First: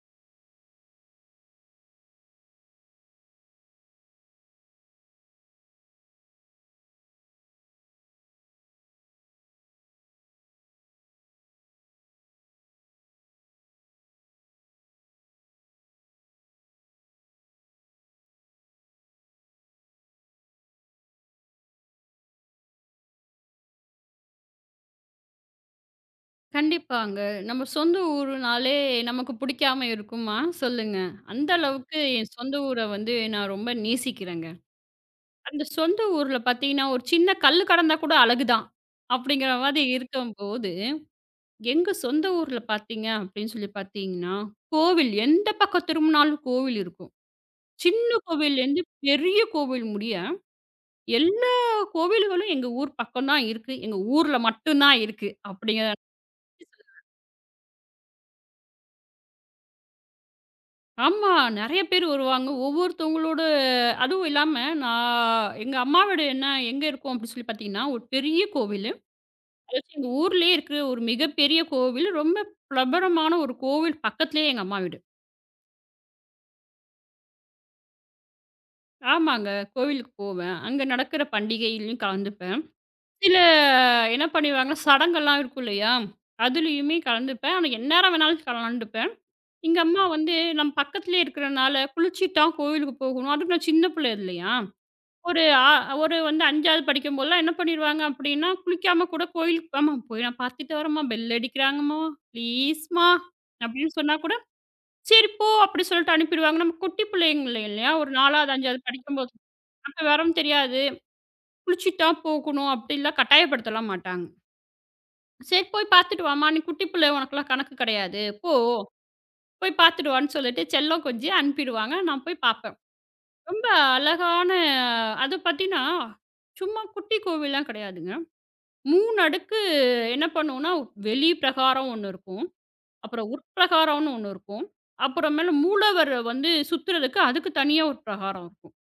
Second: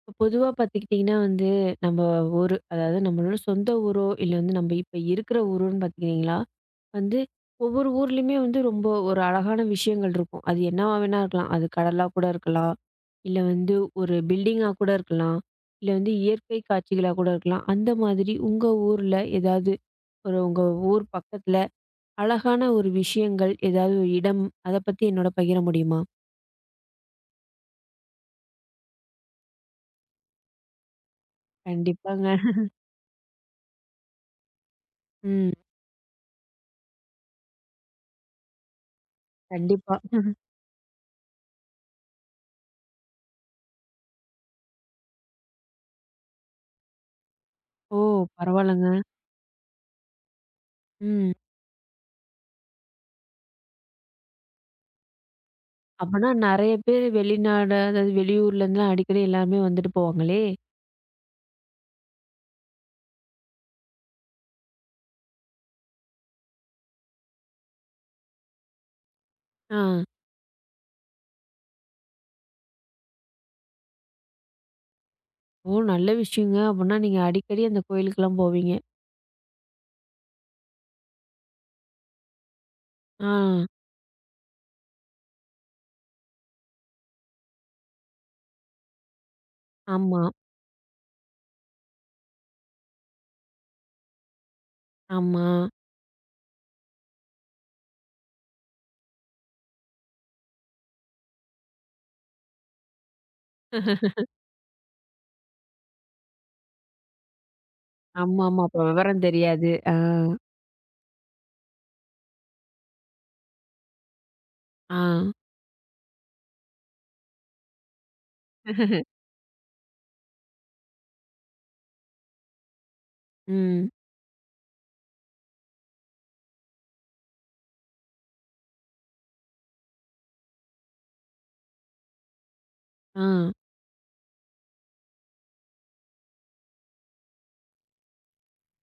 இப்ப பொதுவா பார்த்துக்கிட்டிங்கன்னா வந்து, நம்ம ஊரு, அதாவது நம்மளோட சொந்த ஊரோ, இல்ல வந்து நம்ம இப்ப இருக்கிற ஊரோன்னு பார்த்துக்கிட்டிங்களா, வந்து ஒவ்வொரு ஊர்லயுமே வந்து ரொம்ப ஒரு அழகான விஷயங்கள் இருக்கும். அது என்னவா வேணா இருக்கலாம். அது கடலா கூட இருக்கலாம். இல்ல வந்து ஒரு பில்டிங்கா கூட இருக்கலாம். இல்ல வந்து இயற்கை காட்சிகளா கூட இருக்கலாம். அந்த மாதிரி உங்க ஊர்ல ஏதாவது ஒரு உங்க ஊர் பக்கத்துல அழகான ஒரு விஷயங்கள், ஏதாவது ஒரு இடம், அத பத்தி என்னோட பகிர முடியுமா? கண்டிப்பாங்க. நம்ம சொந்த ஊருனாலே நமக்கு புடிக்காம இருக்குமா? சொல்லுங்க. அந்த அளவுக்கு கண்டிப்பாங்க. என் சொந்த ஊர வந்து நான் ரொம்ப நேசிக்கிறேங்க. ம். அந்த சொந்த ஊர்ல பார்த்தீங்கன்னா, ஒரு சின்ன கல்லு கடந்தா கூட அழகு தான். அப்படிங்கிற மாதிரி கண்டிப்பா. இருக்கும்போது, எங்க சொந்த ஊர்ல பார்த்தீங்க அப்படின்னு சொல்லி பார்த்தீங்கன்னா, கோவில் எந்த பக்கம் திரும்புனாலும் கோவில் இருக்கும். ஓ! சின்ன கோவில்லேருந்து பரவால்லங்க. பெரிய கோவில் முடிய, ம். எல்லா கோவில்களும் எங்க ஊர் பக்கம் தான் இருக்கு. எங்க ஊர்ல மட்டும் தான் இருக்கு. அப்பன்னா நெறைய பேர் வெளிநாடு, அதாவது வெளியூர்லேருந்துலாம் அடிக்கடி எல்லாருமே வந்துட்டு போவாங்களே! ஆமா. நெறைய பேர் வருவாங்க. ஒவ்வொருத்தவங்களோட அதுவும் இல்லாம, நான் எங்க அம்மா வீடு என்ன எங்க இருக்கும் அப்டி சொல்லி பார்த்தீங்கன்னா, ஒரு பெரிய கோவிலு. ஆ. அதாச்சும் எங்க ஊர்லயே இருக்கிற ஒரு மிகப்பெரிய கோவில். ரொம்ப பிரபலமான ஒரு கோவில் பக்கத்திலேயே எங்க அம்மா வீடு. ஓ! நல்ல விஷயங்க. அப்பன்னா நீங்க அடிக்கடி அந்த கோயிலுக்கெல்லாம் போவீங்க. ஆமாங்க. கோவிலுக்கு போவேன். அங்க நடக்கிற பண்டிகையிலயும் கலந்துப்பேன். சில ஆ. என்ன பண்ணிடுவாங்க, சடங்கெல்லாம் இருக்கும் இல்லையா? அதுலயுமே கலந்துப்பேன். ஆனா, எந்நேரம் வேணாலும் கலந்துப்பேன். எங்க அம்மா ஆமா, வந்து நம்ம பக்கத்திலேயே இருக்கிறனால, குளிச்சுட்டு தான் கோவிலுக்கு போகணும். அதுவும் நான் சின்ன பிள்ளை இல்லையா? ஒரு ஆமா. ஆ ஒரு வந்து 5வது படிக்கும்போதெல்லாம் என்ன பண்ணிருவாங்க அப்படின்னா, குளிக்காம கூட கோயிலுக்கு "அம்மா போய் நான் பார்த்துட்டு வரேம்மா, பெல் அடிக்கிறாங்கம்மா, ப்ளீஸ்மா" அப்படின்னு சொன்னா கூட, "சரி போ" அப்படி சொல்லிட்டு அனுப்பிடுவாங்க. நம்ம குட்டி பிள்ளைங்க இல்லையா? ஒரு 4வது, ஆமாமா. அப்ப 5வது விவரம் படிக்கும்போது. தெரியாது. ஆ, அப்ப விவரம் தெரியாது. குளிச்சுட்டு தான் போகணும் அப்படிலாம் கட்டாயப்படுத்தலாம் மாட்டாங்க. ஆ. "சரி போய் பார்த்துட்டு வாம்மா, நீ குட்டி பிள்ளை உனக்கெல்லாம் கணக்கு கிடையாது. போ, போய் பார்த்துட்டு வான்னு" சொல்லிட்டு செல்லம் கொஞ்சி அனுப்பிடுவாங்க. நான் போய் பார்ப்பேன். ரொம்ப ம். அழகான அது பார்த்தீங்கன்னா, சும்மா குட்டி கோவில்லாம் கிடையாதுங்க. 3 அடுக்கு என்ன பண்ணுவோம்னா, வெளி பிரகாரம் ஒண்ணு இருக்கும். ஆ. அப்புறம் உட்பிரகாரம்னு ஒண்ணு இருக்கும். அப்புறமேல மூலவர் வந்து சுத்துறதுக்கு அதுக்கு தனியா ஒரு பிரகாரம் இருக்கும்.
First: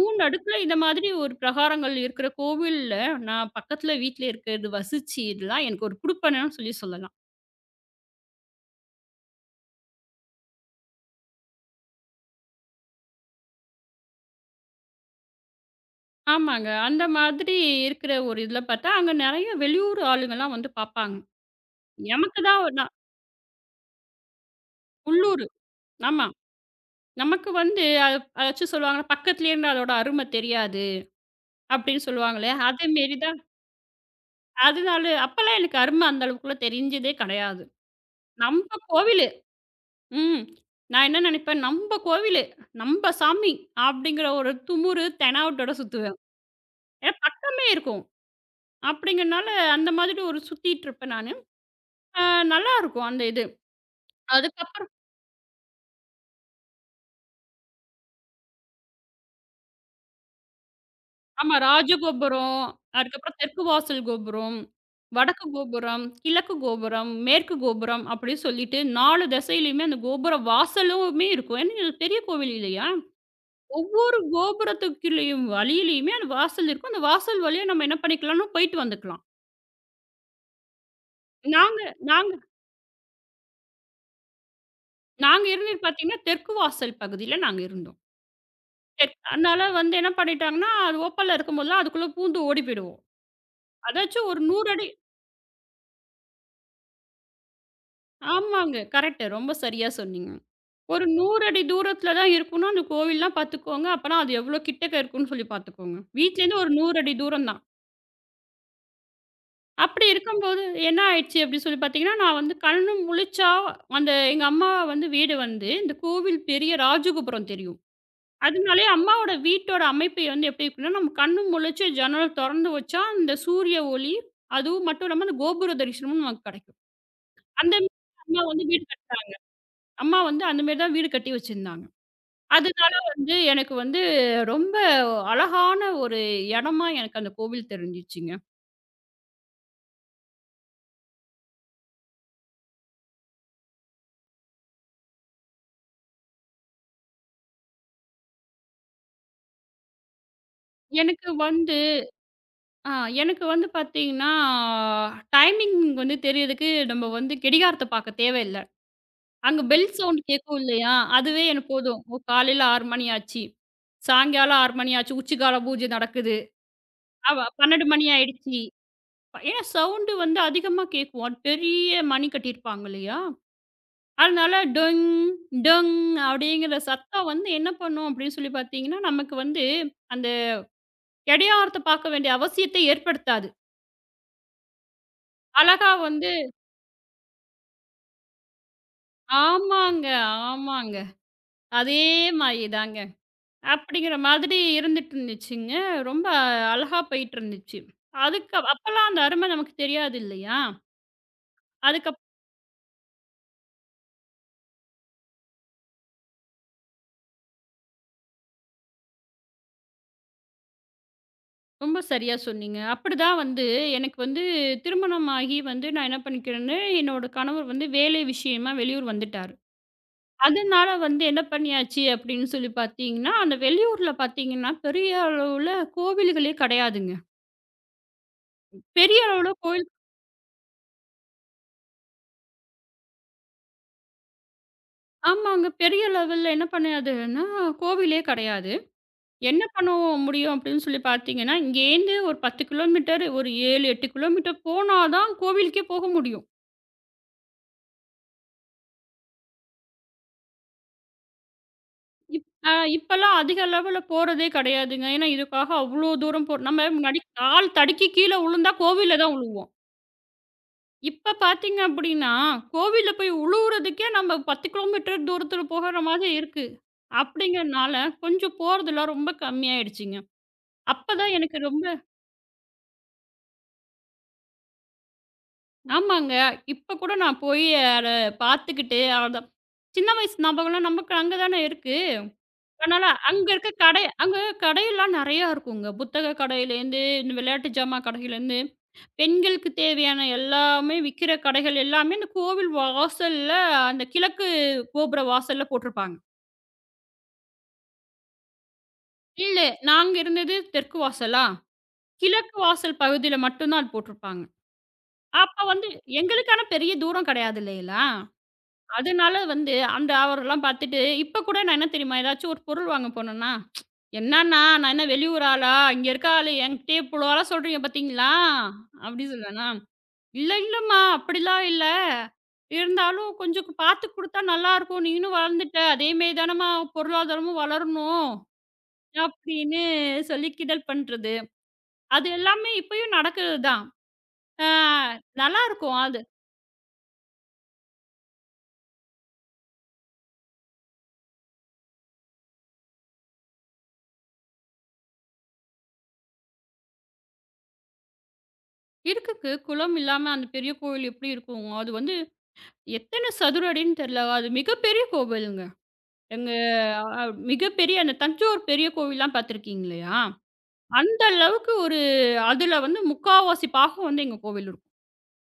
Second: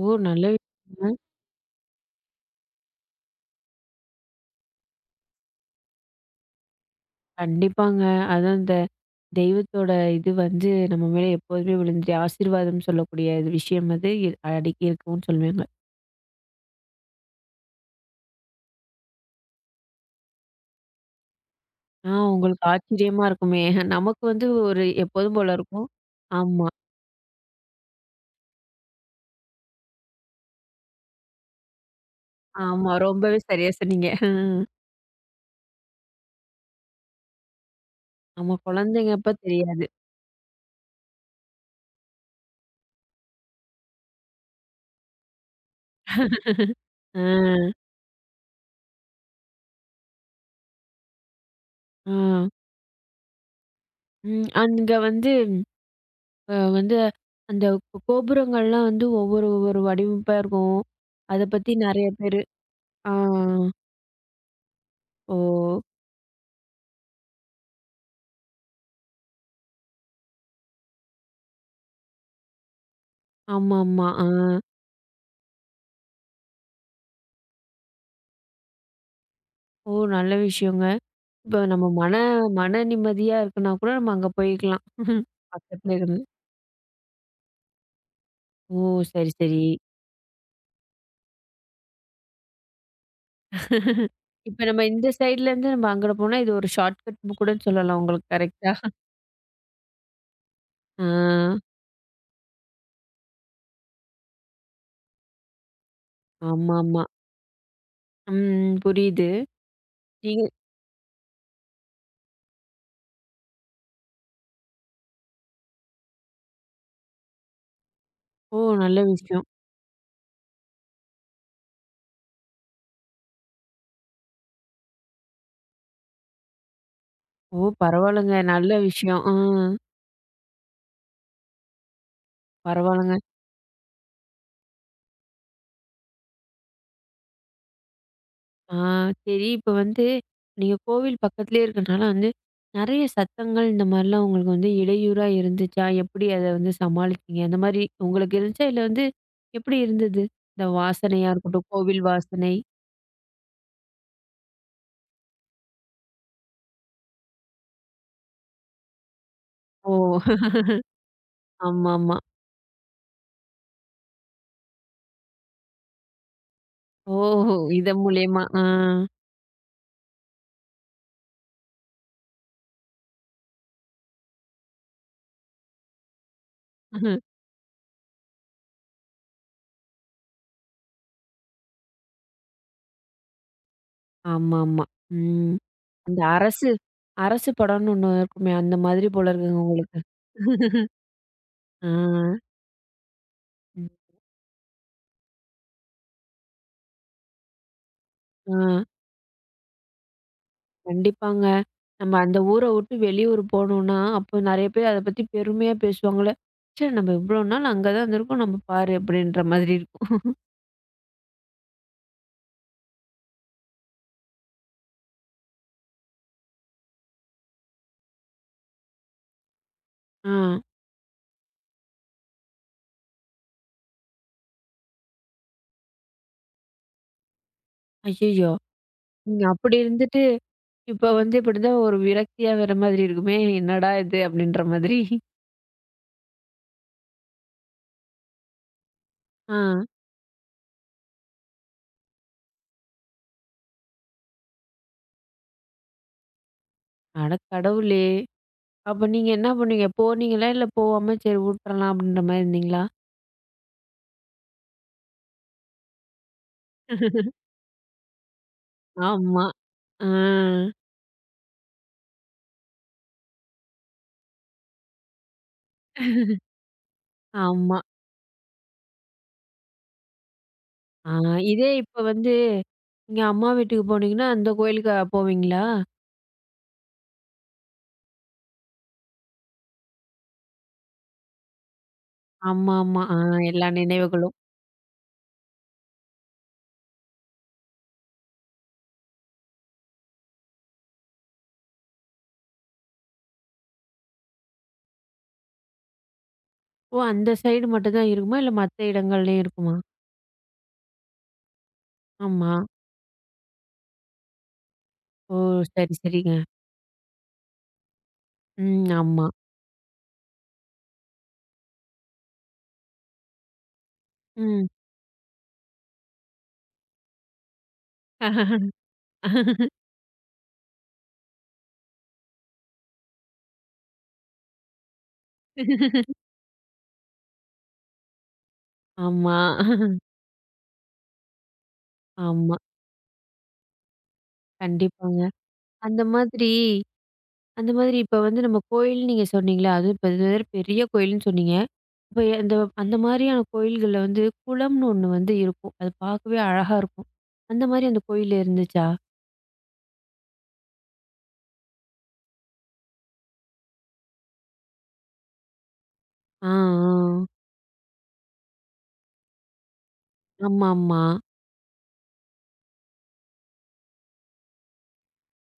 ஓ! நல்ல அடுக்குல இந்த மாதிரி விஷயங்க. ஒரு பிரகாரங்கள் இருக்கிற கோவில்ல, நான் பக்கத்துல வீட்ல இருக்கிறது வசிச்சு இதெல்லாம் எனக்கு ஒரு குடுப்பனன்னு சொல்லி சொல்லலாம். கண்டிப்பாங்க. அதான் இந்த தெய்வத்தோட இது வந்து நம்ம மேல எப்போதுமே விழுந்துட்டு ஆசீர்வாதம் சொல்லக்கூடிய விஷயம் அது அடக்கி இருக்கும்னு சொல்லுவேன். ஆமாங்க. அந்த மாதிரி இருக்கிற ஒரு இதுல பார்த்தா, அங்க நெறைய வெளியூர் ஆளுங்கலாம் வந்து பார்ப்பாங்க. ஆ எமக்கு தான் உங்களுக்கு நான் ஆச்சரியமா இருக்குமே! நமக்கு வந்து ஒரு எப்போதும் உள்ளூரு. போல இருக்கும். ஆமா. ஆமா, நமக்கு வந்து அத அதாச்சும் சொல்லுவாங்கல்ல, பக்கத்திலேருந்து அதோட அருமை தெரியாது. அப்படின்னு சொல்லுவாங்களே, அதே ஆமா. மாரி ரொம்பவே தான். சரியா சொன்னீங்க. அதனால அப்பலாம் எனக்கு அரும அந்த அளவுக்குலாம் தெரிஞ்சதே கிடையாது. ஆமா நம்ப கோவிலு. குழந்தைங்கப்ப தெரியாது. ம். நான் என்ன நினைப்பேன், நம்ப கோவிலு, நம்ப சாமி அப்படிங்கிற ஒரு துமுறு, தெனாவட்டோட சுத்துவேன். ஏன்னா அ, பக்கமே இருக்கும். அப்படிங்கிறனால அந்த மாதிரி ஒரு சுத்திட்டு இருப்பேன் நானு. ஆ. அ நல்லாருக்கும் அந்த இது. ம். அங்க அதுக்கப்புறம் வந்து வந்து அந்த கோபுரங்கள்லாம் வந்து ஒவ்வொரு ஒவ்வொரு வடிவமைப்பா இருக்கும். அத ஆமா. பத்தி நெறைய பேரு ராஜகோபுரம், ஆ. அதுக்கப்புறம் தெற்கு வாசல் கோபுரம், வடக்கு ஓ! கோபுரம், கிழக்கு கோபுரம், மேற்கு கோபுரம் அப்படின்னு சொல்லிட்டு 4 திசையிலயுமே அந்த கோபுர வாசலுமே இருக்கும். ஏன்னா இது பெரிய கோவில் இல்லையா? ஆமாமா. ஒவ்வொரு ஆ. கோபுரத்துக்குள்ளயும் வழியிலயுமே அந்த வாசல் இருக்கும். அந்த வாசல் வழியா நம்ம என்ன பண்ணிக்கலாம்னா போயிட்டு வந்துக்கலாம். ஓ! நல்ல விஷயங்க. இப்ப நாங்க நம்ம மன நாங்க மன நிம்மதியா இருக்குன்னா கூட நம்ம அங்க போயிக்கலாம். நாங்க இருந்தது பக்கத்துல பார்த்தீங்கன்னா, இருந்து. தெற்கு வாசல் பகுதியில நாங்க இருந்தோம். ஓ! சரி, சரி. அதனால வந்து என்ன பண்ணிட்டாங்கன்னா, அது ஓப்பன்ல இருக்கும்போதெல்லாம் அதுக்குள்ள பூந்து ஓடி போயிடுவோம். அதாச்சும் ஒரு இப்ப 100 நம்ம அடி இந்த சைடுலேருந்து நம்ம அங்கன போனா, இது ஒரு ஷார்ட்கட்ன்னு கூட சொல்லலாம் உங்களுக்கு கரெக்ட்டா? ஆமாங்க. கரெக்ட்டு. ரொம்ப சரியா சொன்னீங்க. ஆ ஒரு 100 அடி தூரத்தில தான் இருக்கும்னா, அந்த கோவில்லாம் பார்த்துக்கோங்க. அப்பனா அது எவ்வளோ கிட்டக்க இருக்குன்னு சொல்லி பார்த்துக்கோங்க. வீட்லேருந்து ஒரு 100 ஆமாமா. அடி தூரம் தான். ம் புரியுது. அப்படி நீங்க இருக்கும்போது என்ன ஆயிடுச்சு அப்படின்னு சொல்லி பார்த்தீங்கன்னா, நான் வந்து கண்ணு முழிச்சா அந்த எங்க அம்மா வந்து வீடு வந்து இந்த கோவில் பெரிய ராஜகோபுரம் தெரியும். ஓ! அதனாலயே நல்ல அம்மாவோட விஷயம். வீட்டோட அமைப்பு வந்து எப்படி இருக்குன்னா, நம்ம கண்ணு முழிச்சு ஜன்னல் தொறந்து வச்சா, அந்த சூரிய ஒளி அதுவும் மட்டும் இல்லாம அந்த கோபுர தரிசனமும் நமக்கு கிடைக்கும். ஓ! அந்த மாரி பரவால்லங்க. அம்மா வந்து நல்ல வீடு கட் விஷயம். ஆ அம்மா வந்து அந்த மாரி தான் வீடு கட்டி வச்சிருந்தாங்க. அதனால பரவால்லங்க. வந்து எனக்கு வந்து ரொம்ப அழகான ஒரு இடமா எனக்கு அந்த கோவில் தெரிஞ்சுச்சுங்க. ஆ சரி இப்ப வந்து நீங்க கோவில் பக்கத்திலேயே இருக்கனால வந்து, நெறைய சத்தங்கள் இந்த மாரிலாம் உங்களுக்கு வந்து இடையூறா இருந்துச்சா? எப்படி அத வந்து சமாளிச்சீங்க? அந்த மாரி உங்களுக்கு இருந்துச்சா? இல்ல வந்து எப்படி இருந்தது? இந்த எனக்கு வாசனையா இருக்கட்டும், வந்து கோவில் வாசனை. ஆ எனக்கு வந்து பார்த்தீங்கன்னா, டைமிங் வந்து தெரியறதுக்கு நம்ம வந்து கடிகாரத்த பார்க்க தேவையில்ல. அங்க பெல் ஓ! சவுண்ட் கேட்கும் இல்லையா? அதுவே எனக்கு போதும். ஆமாமா. ஓ காலையில 6 மணி ஆச்சு. சாயங்காலம் 6 மணி ஆச்சு. உச்சிக்கால பூஜை நடக்குது. அவ ஓஹோ! 12 இதன் மணி மூலியமா. ஆயிடுச்சு. ஆ. ஏன்னா சவுண்டு வந்து அதிகமா கேட்கும். அது பெரிய மணி கட்டியிருப்பாங்க இல்லையா? அதனால டொங் டொங் அப்படிங்கிற சத்தம் வந்து என்ன பண்ணும் அப்படின்னு சொல்லி பார்த்தீங்கன்னா, நமக்கு வந்து அந்த கடியாரத்த பார்க்க வேண்டிய அவசியத்தை ஏற்படுத்தாது. ஆமாமா. ம். அழகா அந்த வந்து அரசு அரசு படம்னு ஒண்ணு இருக்குமே, அந்த மாதிரி போல இருக்குங்க உங்களுக்கு. ஆமாங்க, ஆமாங்க. ஆ. அதே மாரி தாங்க. ம். அப்படிங்கிற மாதிரி இருந்துட்டு இருந்துச்சுங்க. ரொம்ப அழகா போயிட்டுருந்துச்சு. அதுக்கு ஆ. அப்பலாம் அந்த அருமை நமக்கு தெரியாது இல்லையா? கண்டிப்பாங்க. நம்ம அதுக்கப் அந்த ஊர விட்டு வெளியூர் போனோம்னா, அப்போ நெறைய பேர் அத பத்தி பெருமையா பேசுவாங்கல்ல. ச்சே! நம்ம இவ்வளோ நாள் அங்க தான் இருந்திருக்கோம். நம்ம பாரு அப்படின்ற மாதிரி இருக்கும். ரொம்ப சரியா சொன்னீங்க. அப்படிதான் வந்து எனக்கு வந்து திருமணமாகி வந்து நான் என்ன பண்ணிக்கிறேன்னு, என்னோட கணவர் வந்து வேலை விஷயமா வெளியூர் வந்துட்டாரு. ஆ. அதனால வந்து என்ன பண்ணியாச்சு அப்படின்னு சொல்லி பார்த்தீங்கன்னா, அந்த வெளியூர்ல பார்த்தீங்கன்னா, பெரிய அளவுல கோவில்களே கிடையாதுங்க. ஐயய்யோ! பெரிய நீங்க அளவுல அப்படி கோயில் இருந்துட்டு, இப்ப வந்து இப்படிதான் ஒரு விரக்தியா வர மாதிரி இருக்குமே. என்னடா இது அப்படின்ற மாதிரி. ஆமாங்க. பெரிய லெவல்ல என்ன பண்ணாதுன்னா, கோவிலே கிடையாது. ஆ. என்ன பண்ண முடியும் அப்படின்னு சொல்லி பார்த்தீங்கன்னா, இங்கேருந்து ஒரு 10 கிலோமீட்டர், ஒரு 7, 8 கிலோமீட்டர் போனா தான் கோவிலுக்கே போக முடியும். அட கடவுளே! அப்ப நீங்க என்ன பண்ணுவீங்க? போனீங்களா? இல்ல போவாம சரி வுட்டுறலாம் அப்படின்ற மாரி இப் அ இருந்தீங்களா? இப்பல்லாம் அதிக லெவல்ல போறதே கிடையாதுங்க. ஏன்னா இதுக்காக அவ்வளோ தூரம் போ நம்ம முன்னாடி கால் தடுக்கி கீழ விழுந்தா கோவில்ல தான் ஆமா. விழுவோம். ஆ. இப்ப பார்த்தீங்க அப்படின்னா, கோவில்ல போய் உழுவுறதுக்கே நம்ம 10 கிலோமீட்டர் தூரத்தில போகுற மாதிரி இருக்கு. ஆமா. அப்படிங்கிறனால கொஞ்சம் போறதெல்லாம் ரொம்ப கம்மியாயிடுச்சுங்க. ஆ அப்பதான் எனக்கு இதே ரொம்ப இப்ப வந்து நீங்க அம்மா வீட்டுக்கு போனீங்கன்னா, அந்த கோயிலுக்கு போவீங்களா? ஆமாங்க. இப்ப கூட நான் போய் அத பார்த்துக்கிட்டு அத சின்ன வயசு ஞாபகம்லாம் நமக்கு அங்க தானே இருக்கு. ஆமாமா. அதனால ஆ அங்க எல்லா இருக்க கடை நினைவுகளும். அங்க கடையெல்லாம் நெறையா இருக்குங்க. புத்தக கடையிலேருந்து, இந்த விளையாட்டு ஜாமான் கடையிலேருந்து, பெண்களுக்கு தேவையான எல்லாமே விக்கிற கடைகள் எல்லாமே இந்த கோவில் வாசல்ல அந்த கிழக்கு கோபுர வாசல்ல போட்டிருப்பாங்க. ஓ! அந்த சைடு மட்டும் தான் இருக்குமா? இல்ல மத்த இடங்கள்லயும் இல்ல. இருக்குமா? நாங்க இருந்தது தெற்கு வாசலா, ஆமா. கிழக்கு வாசல் பகுதியில மட்டும் தான் அது போட்டிருப்பாங்க. ஓ! அப்ப வந்து சரி, சரிங்க. எங்களுக்கு ஆனா பெரிய தூரம் கிடையாது இல்லைங்களா? ம். ஆமா. அதனால வந்து அந்த அவரெல்லாம் பார்த்துட்டு, இப்ப கூட நான் என்ன தெரியுமா? ஏதாச்சும் ஒரு பொருள் வாங்க போனேன்னா, "என்னாண்ணா, ம். நான் என்ன வெளியூர் ஆளா? இங்க இருக்க ஆளு என்கிட்டயே இவ்ளோலாம் சொல்றீங்க பார்த்தீங்களா?" அப்படி சொல்லுவேனா, "இல்ல, இல்லம்மா அப்படிலாம் இல்ல. இருந்தாலும் கொஞ்சம் பார்த்து குடுத்தா நல்லாயிருக்கும். நீனும் வளர்ந்துட்ட. அதே மாரி தானம்மா பொருளாதாரமும் வளரணும்." ஆமா. அப்படின்னு சொல்லி கிண்டல் பண்றது. அது ஆமா. எல்லாமே இப்பயும் நடக்குறது தான். அ கண்டிப்பாங்க. நல்லாருக்கும் அந்த அது. மாதிரி அந்த மாதிரி இப்ப வந்து நம்ம கோயில் நீங்க சொன்னீங்களா? அதுவும் இப்ப இது வேற பெரிய கோயில்ன்னு சொன்னீங்க. இப்ப அந்த அந்த மாதிரியான கோயில்கள்ல வந்து குளம்னு ஒண்ணு வந்து இருக்கும். அது பார்க்கவே அழகா இருக்கும். அந்த மாதிரி அந்த கோயில் இருந்துச்சா? இருக்குக்கு குளம் இல்லாம அந்த பெரிய கோவில் எப்படி இருக்கும்? அது வந்து எத்தன சதுர அடின்னு தெர்ல. அது மிகப்பெரிய கோவிலுங்க. ஆ, எங்க அ ஆ. மிகப்பெரிய அந்த தஞ்சாவூர் பெரிய கோவில்லாம் பார்த்துருக்கீங்க இல்லையா? ஆமாமா. அந்த அளவுக்கு ஒரு அதுல வந்து முக்காவாசி பாகம் வந்து எங்க கோவில் இருக்கும்.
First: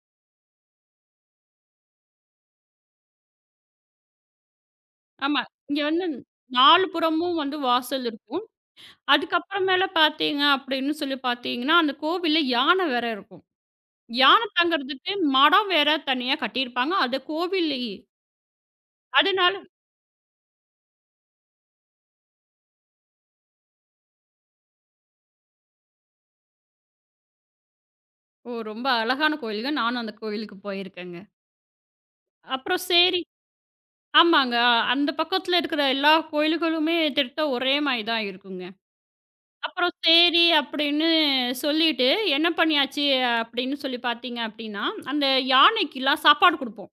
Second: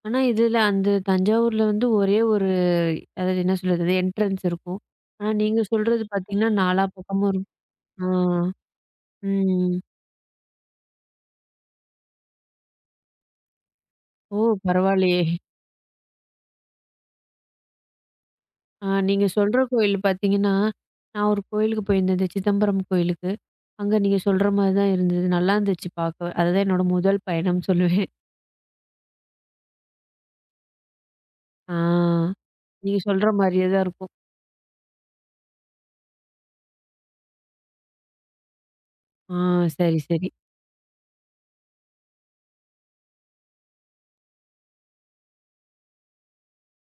ஆனா இதுல அந்த தஞ்சாவூர்ல வந்து ஒரே ஒரு அதாவது என்ன சொல்றது? அது என்ட்ரன்ஸ் இருக்கும். ஆனா ஆமா. நீங்க இங்க சொல்றது வந்து பார்த்தீங்கன்னா, நாலா 4 பக்கமும் புறமும் இருக்கும். வந்து வாசல் ஆ. இருக்கும். ம். அதுக்கப்புறமேல பார்த்தீங்க அப்படின்னு சொல்லி பார்த்தீங்கன்னா, அந்த கோவில்ல யானை வேற இருக்கும். ஓ! யானை தங்குறதுக்கு பரவாயில்லையே! மடம் வேற தனியா கட்டியிருப்பாங்க. அது கோவில்லயே. ஆ நீங்க அதனால சொல்ற கோயில் பார்த்தீங்கன்னா, நான் ஒரு கோயிலுக்கு போயிருந்தேன். இந்த சிதம்பரம் கோயிலுக்கு. அங்க நீங்க சொல்ற மாரி தான் இருந்தது. நல்லாருந்துச்சு பார்க்க. அதுதான் என்னோட முதல் பயணம்னு சொல்லுவேன். ஓ! ரொம்ப அழகான கோயிலுங்க. நானும் அந்த கோயிலுக்கு போயிருக்கேங்க. ஆ. அப்புறம் நீங்க சரி சொல்ற மாரியே தான் இருக்கும். ஆமாங்க. அந்த பக்கத்துல இருக்கிற எல்லா கோயில்களுமே திட்ட ஒரே மாரி தான் இருக்குங்க. ஆ அப்புறம் சரி, சரி. சரி அப்படின்னு சொல்லிட்டு என்ன பண்ணியாச்சு அப்படின்னு சொல்லி பார்த்தீங்க அப்படின்னா, அந்த யானைக்குலாம் சாப்பாடு குடுப்போம்.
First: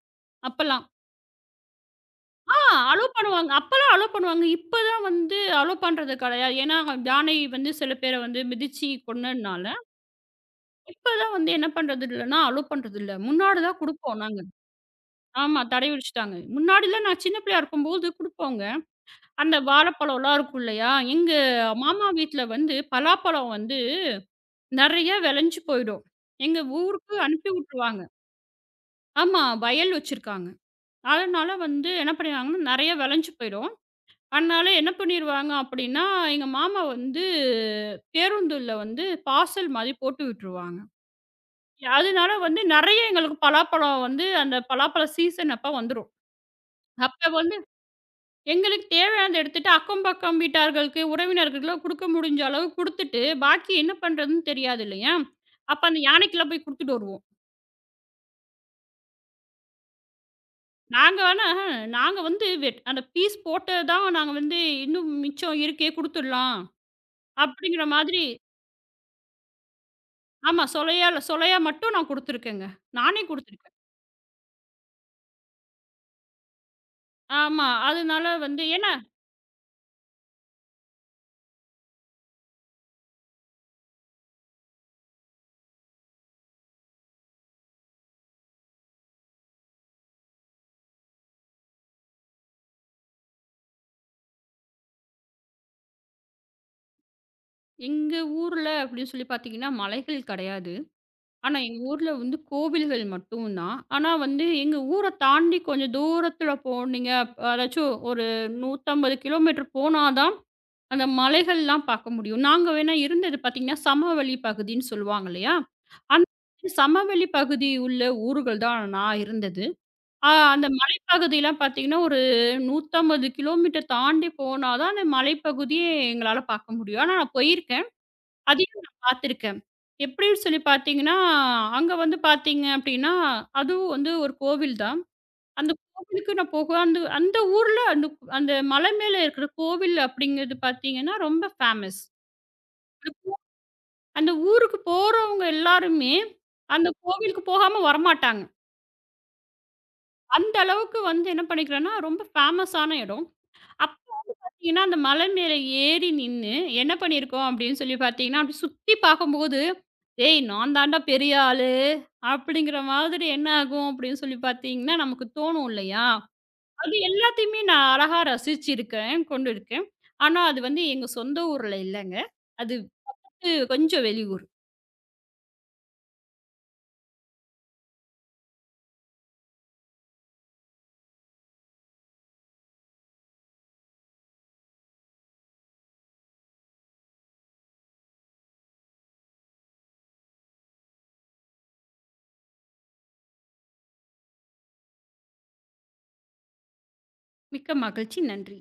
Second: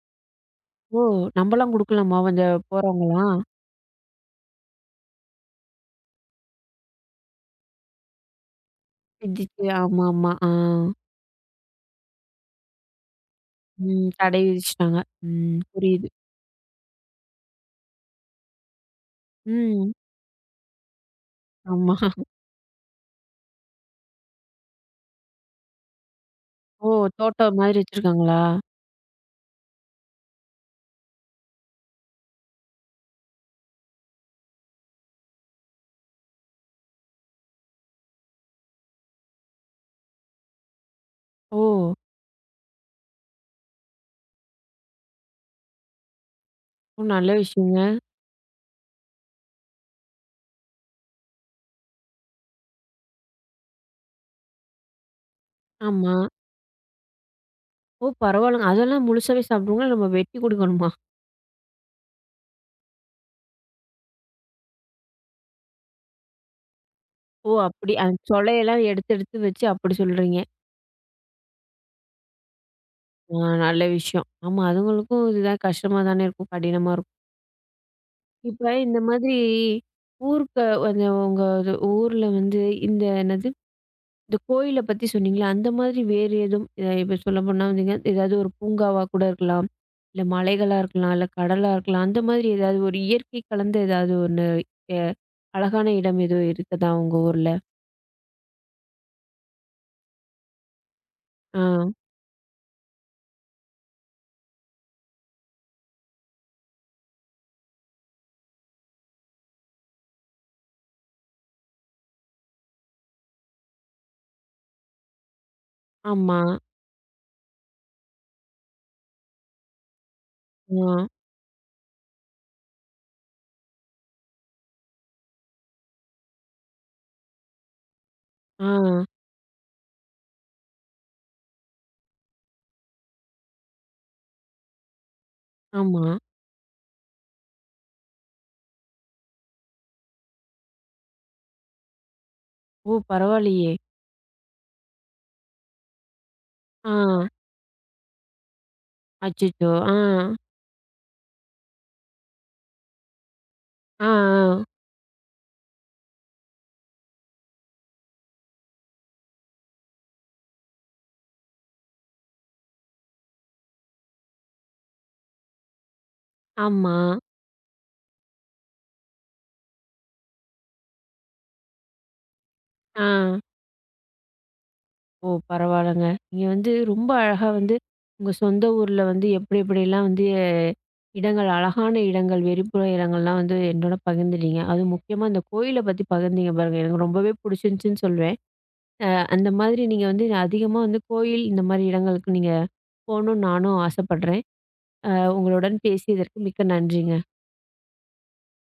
அப்பலாம். ஓ! நம்பலாம் குடுக்கலாமா? கொஞ்சம் ஆ அலோவ் போறவங்கலாம். பண்ணுவாங்க. அப்பலாம் அலோவ் பண்ணுவாங்க. இப்ப தான் வந்து அலோவ் பண்றது கிடையாது. ஏன்னா யானை வந்து சில பேர வந்து மிதிச்சு இடிச்சு கொன்னதுனால ஆமாமா. ஆ. இப்பலாம் வந்து என்ன பண்றது இல்லன்னா, அலோ பண்றது இல்ல. முன்னாடி தான் ம். குடுப்போம் தடை நாங்க. விதிச்சுட்டாங்க. ம். ஆமா தடவி புரியுது. வச்சுட்டாங்க. முன்னாடிலாம் நான் சின்ன பிள்ளையா இருக்கும்போது குடுப்போங்க. அந்த ம். வாழைப்பழம்லாம் இருக்கும் இல்லையா? எங்க ஆமா. மாமா வீட்ல வந்து பலாப்பழம் வந்து நெறைய விளைஞ்சு போயிடும். எங்க ஓ! ஊருக்கு அனுப்பி தோட்டம் மாதிரி விட்டுருவாங்க. வச்சிருக்காங்களா? ஆமா வயல் வச்சிருக்காங்க. அதனால வந்து என்ன பண்ணிடுவாங்கன்னா, நெறைய விளைஞ்சு போயிடும். அதனால என்ன பண்ணிருவாங்க அப்படின்னா, எங்க மாமா வந்து பேருந்துல வந்து பார்சல் மாரி போட்டு விட்டுருவாங்க. ஓ! அதனால வந்து நெறைய எங்களுக்கு பலாப்பழம் வந்து அந்த பலாப்பழ சீசன் அப்ப வந்துரும். ஓ! அப்ப நல்ல வந்து விஷயங்க. எங்களுக்கு தேவையானத எடுத்துட்டு அக்கம் பக்கம் வீட்டார்களுக்கு, உறவினர்களுக்குலாம் குடுக்க முடிஞ்ச அளவு குடுத்துட்டு, பாக்கி என்ன பண்றதுன்னு தெரியாது இல்லையா? அப்ப அந்த ஆமா. யானைக்குலாம் போய் குடுத்துட்டு வருவோம். ஓ! பரவால்லங்க. அதெல்லாம் முழுசாவே சாப்பிடுவீங்களா? இல்ல நம்ம வெட்டி குடுக்கணுமா? நாங்க ஆனா நாங்க வந்து வெட் அந்த பீஸ் போட்டது தான் நாங்க வந்து இன்னும் மிச்சம் இருக்கே குடுத்துடலாம். ஓ! அப்படிங்கிற அப்படி அந்த மாதிரி சொலையெல்லாம் எடுத்து எடுத்து வச்சு அப்படி சொல்றீங்க. ஆமா. சொலையால சொலையா மட்டும் நான் குடுத்துருக்கேங்க. நானே ஆ குடுத்துருக்கேன். நல்ல விஷயம். ஆமா, அதுங்களுக்கும் இதுதான் கஷ்டமா தானே இருக்கும். கடினமா இருக்கும். ஆமா. அதனால இப்ப வந்து ஏன்னா இந்த மாதிரி ஊருக்கு அந்த உங்க இது ஊர்ல வந்து இந்த என்னது, இந்த கோயில பத்தி சொன்னீங்கல்ல, அந்த மாதிரி வேறு எதுவும் இப்ப சொல்லப்போனா வந்தீங்க, ஏதாவது ஒரு பூங்காவா கூட இருக்கலாம். இல்ல மலைகளா இருக்கலாம். இல்ல கடலா இருக்கலாம். அந்த மாதிரி ஏதாவது ஒரு இயற்கை கலந்த ஏதாவது ஒண்ணு அ அழகான இடம் எதுவும் இருக்குதா உங்க ஊர்ல? எங்க ஊர்ல அப்படின்னு சொல்லி பாத்தீங்கன்னா மலைகள் கெடையாது. ஆனா, ஆ. எங்க ஊர்ல வந்து கோவில்கள் மட்டும் தான். ஆனா வந்து எங்க ஊர தாண்டி கொஞ்சம் தூரத்துல போனீங்க அதாச்சும் ஒரு 150 கிலோமீட்டர் போனா தான், அந்த மலைகள்லாம் பார்க்க முடியும். நாங்க வேணா இருந்தது பார்த்தீங்கன்னா, சமவெளி பகுதின்னு சொல்லுவாங்க இல்லையா? அந்த ஆமா. சமவெளி பகுதி உள்ள ஊர்கள் தான் நான் இருந்தது. அந்த ஆ. மலைப்பகுதிலாம் பார்த்தீங்கன்னா, ஒரு 150 கிலோமீட்டர் தாண்டி போனா தான் அந்த மலைப்பகுதியே எங்களால பார்க்க முடியும். ஆனா நான் போயிருக்கேன். அதையும் நான் ஆ. பார்த்துருக்கேன். எப்படின்னு சொல்லி பார்த்தீங்கன்னா, அங்க வந்து பார்த்தீங்க அப்படின்னா, அதுவும் வந்து ஒரு கோவில் தான். அந்த ஆமா. கோவிலுக்கு நான் போக அந்த அந்த ஊர்ல அந்த அந்த மலை மேல இருக்கிற கோவில் அப்படிங்கிறது பார்த்தீங்கன்னா, ரொம்ப ஃபேமஸ். ஓ! பரவாயில்லையே. அந்த ஊருக்கு போறவங்க எல்லாருமே, அந்த ஆ. கோவிலுக்கு போகாம வரமாட்டாங்க. அச்சச்சோ! ஆ. அந்த அளவுக்கு வந்து என்ன பண்ணிக்கிறேன்னா, ரொம்ப ஃபேமஸான இடம். அப் ஆ, ஆ. பார்த்தீங்கன்னா, அந்த மலை மேல ஏறி நின்னு என்ன பண்ணியிருக்கோம் அப்படின்னு சொல்லி பார்த்தீங்கன்னா, அப்படி சுத்தி பார்க்கும்போது, "ஏய் நான் தான்டா பெரிய ஆளு" அப்படிங்கிற மாதிரி என்ன ஆகும் அப்படின்னு சொல்லி பார்த்தீங்கன்னா, நமக்கு தோணும் இல்லையா? ஆமா. அது எல்லாத்தையுமே நான் அழகா ரசிச்சிருக்கேன், கொண்டு இருக்கேன். ஆனா அது வந்து எங்க சொந்த ஊர்ல இல்லங்க. அது ஆ. வந்து கொஞ்சம் வெளியூர். ஓ! பரவாயில்லங்க. நீங்க வந்து ரொம்ப அழகா வந்து உங்க சொந்த ஊர்ல வந்து எப்படி எப்படிலாம் வந்து இடங்கள் அழகான இடங்கள், வெறிப்புற இடங்கள்லாம் வந்து என்னோட பகிர்ந்துட்டீங்க. அதுவும் முக்கியமா இந்த கோயில பத்தி பகிர்ந்தீங்க பாருங்க. எனக்கு ரொம்பவே புடிச்சிருந்துச்சுன்னு சொல்வேன். அந்த மாதிரி நீங்க வந்து அதிகமா வந்து கோயில் இந்த மாரி இடங்களுக்கு நீங்க போணும்னு நானும் ஆசைப்படுறேன். அ உங்களுடன் பேசியதற்கு மிக்க நன்றி. மிக்க மகிழ்ச்சி. நன்றி.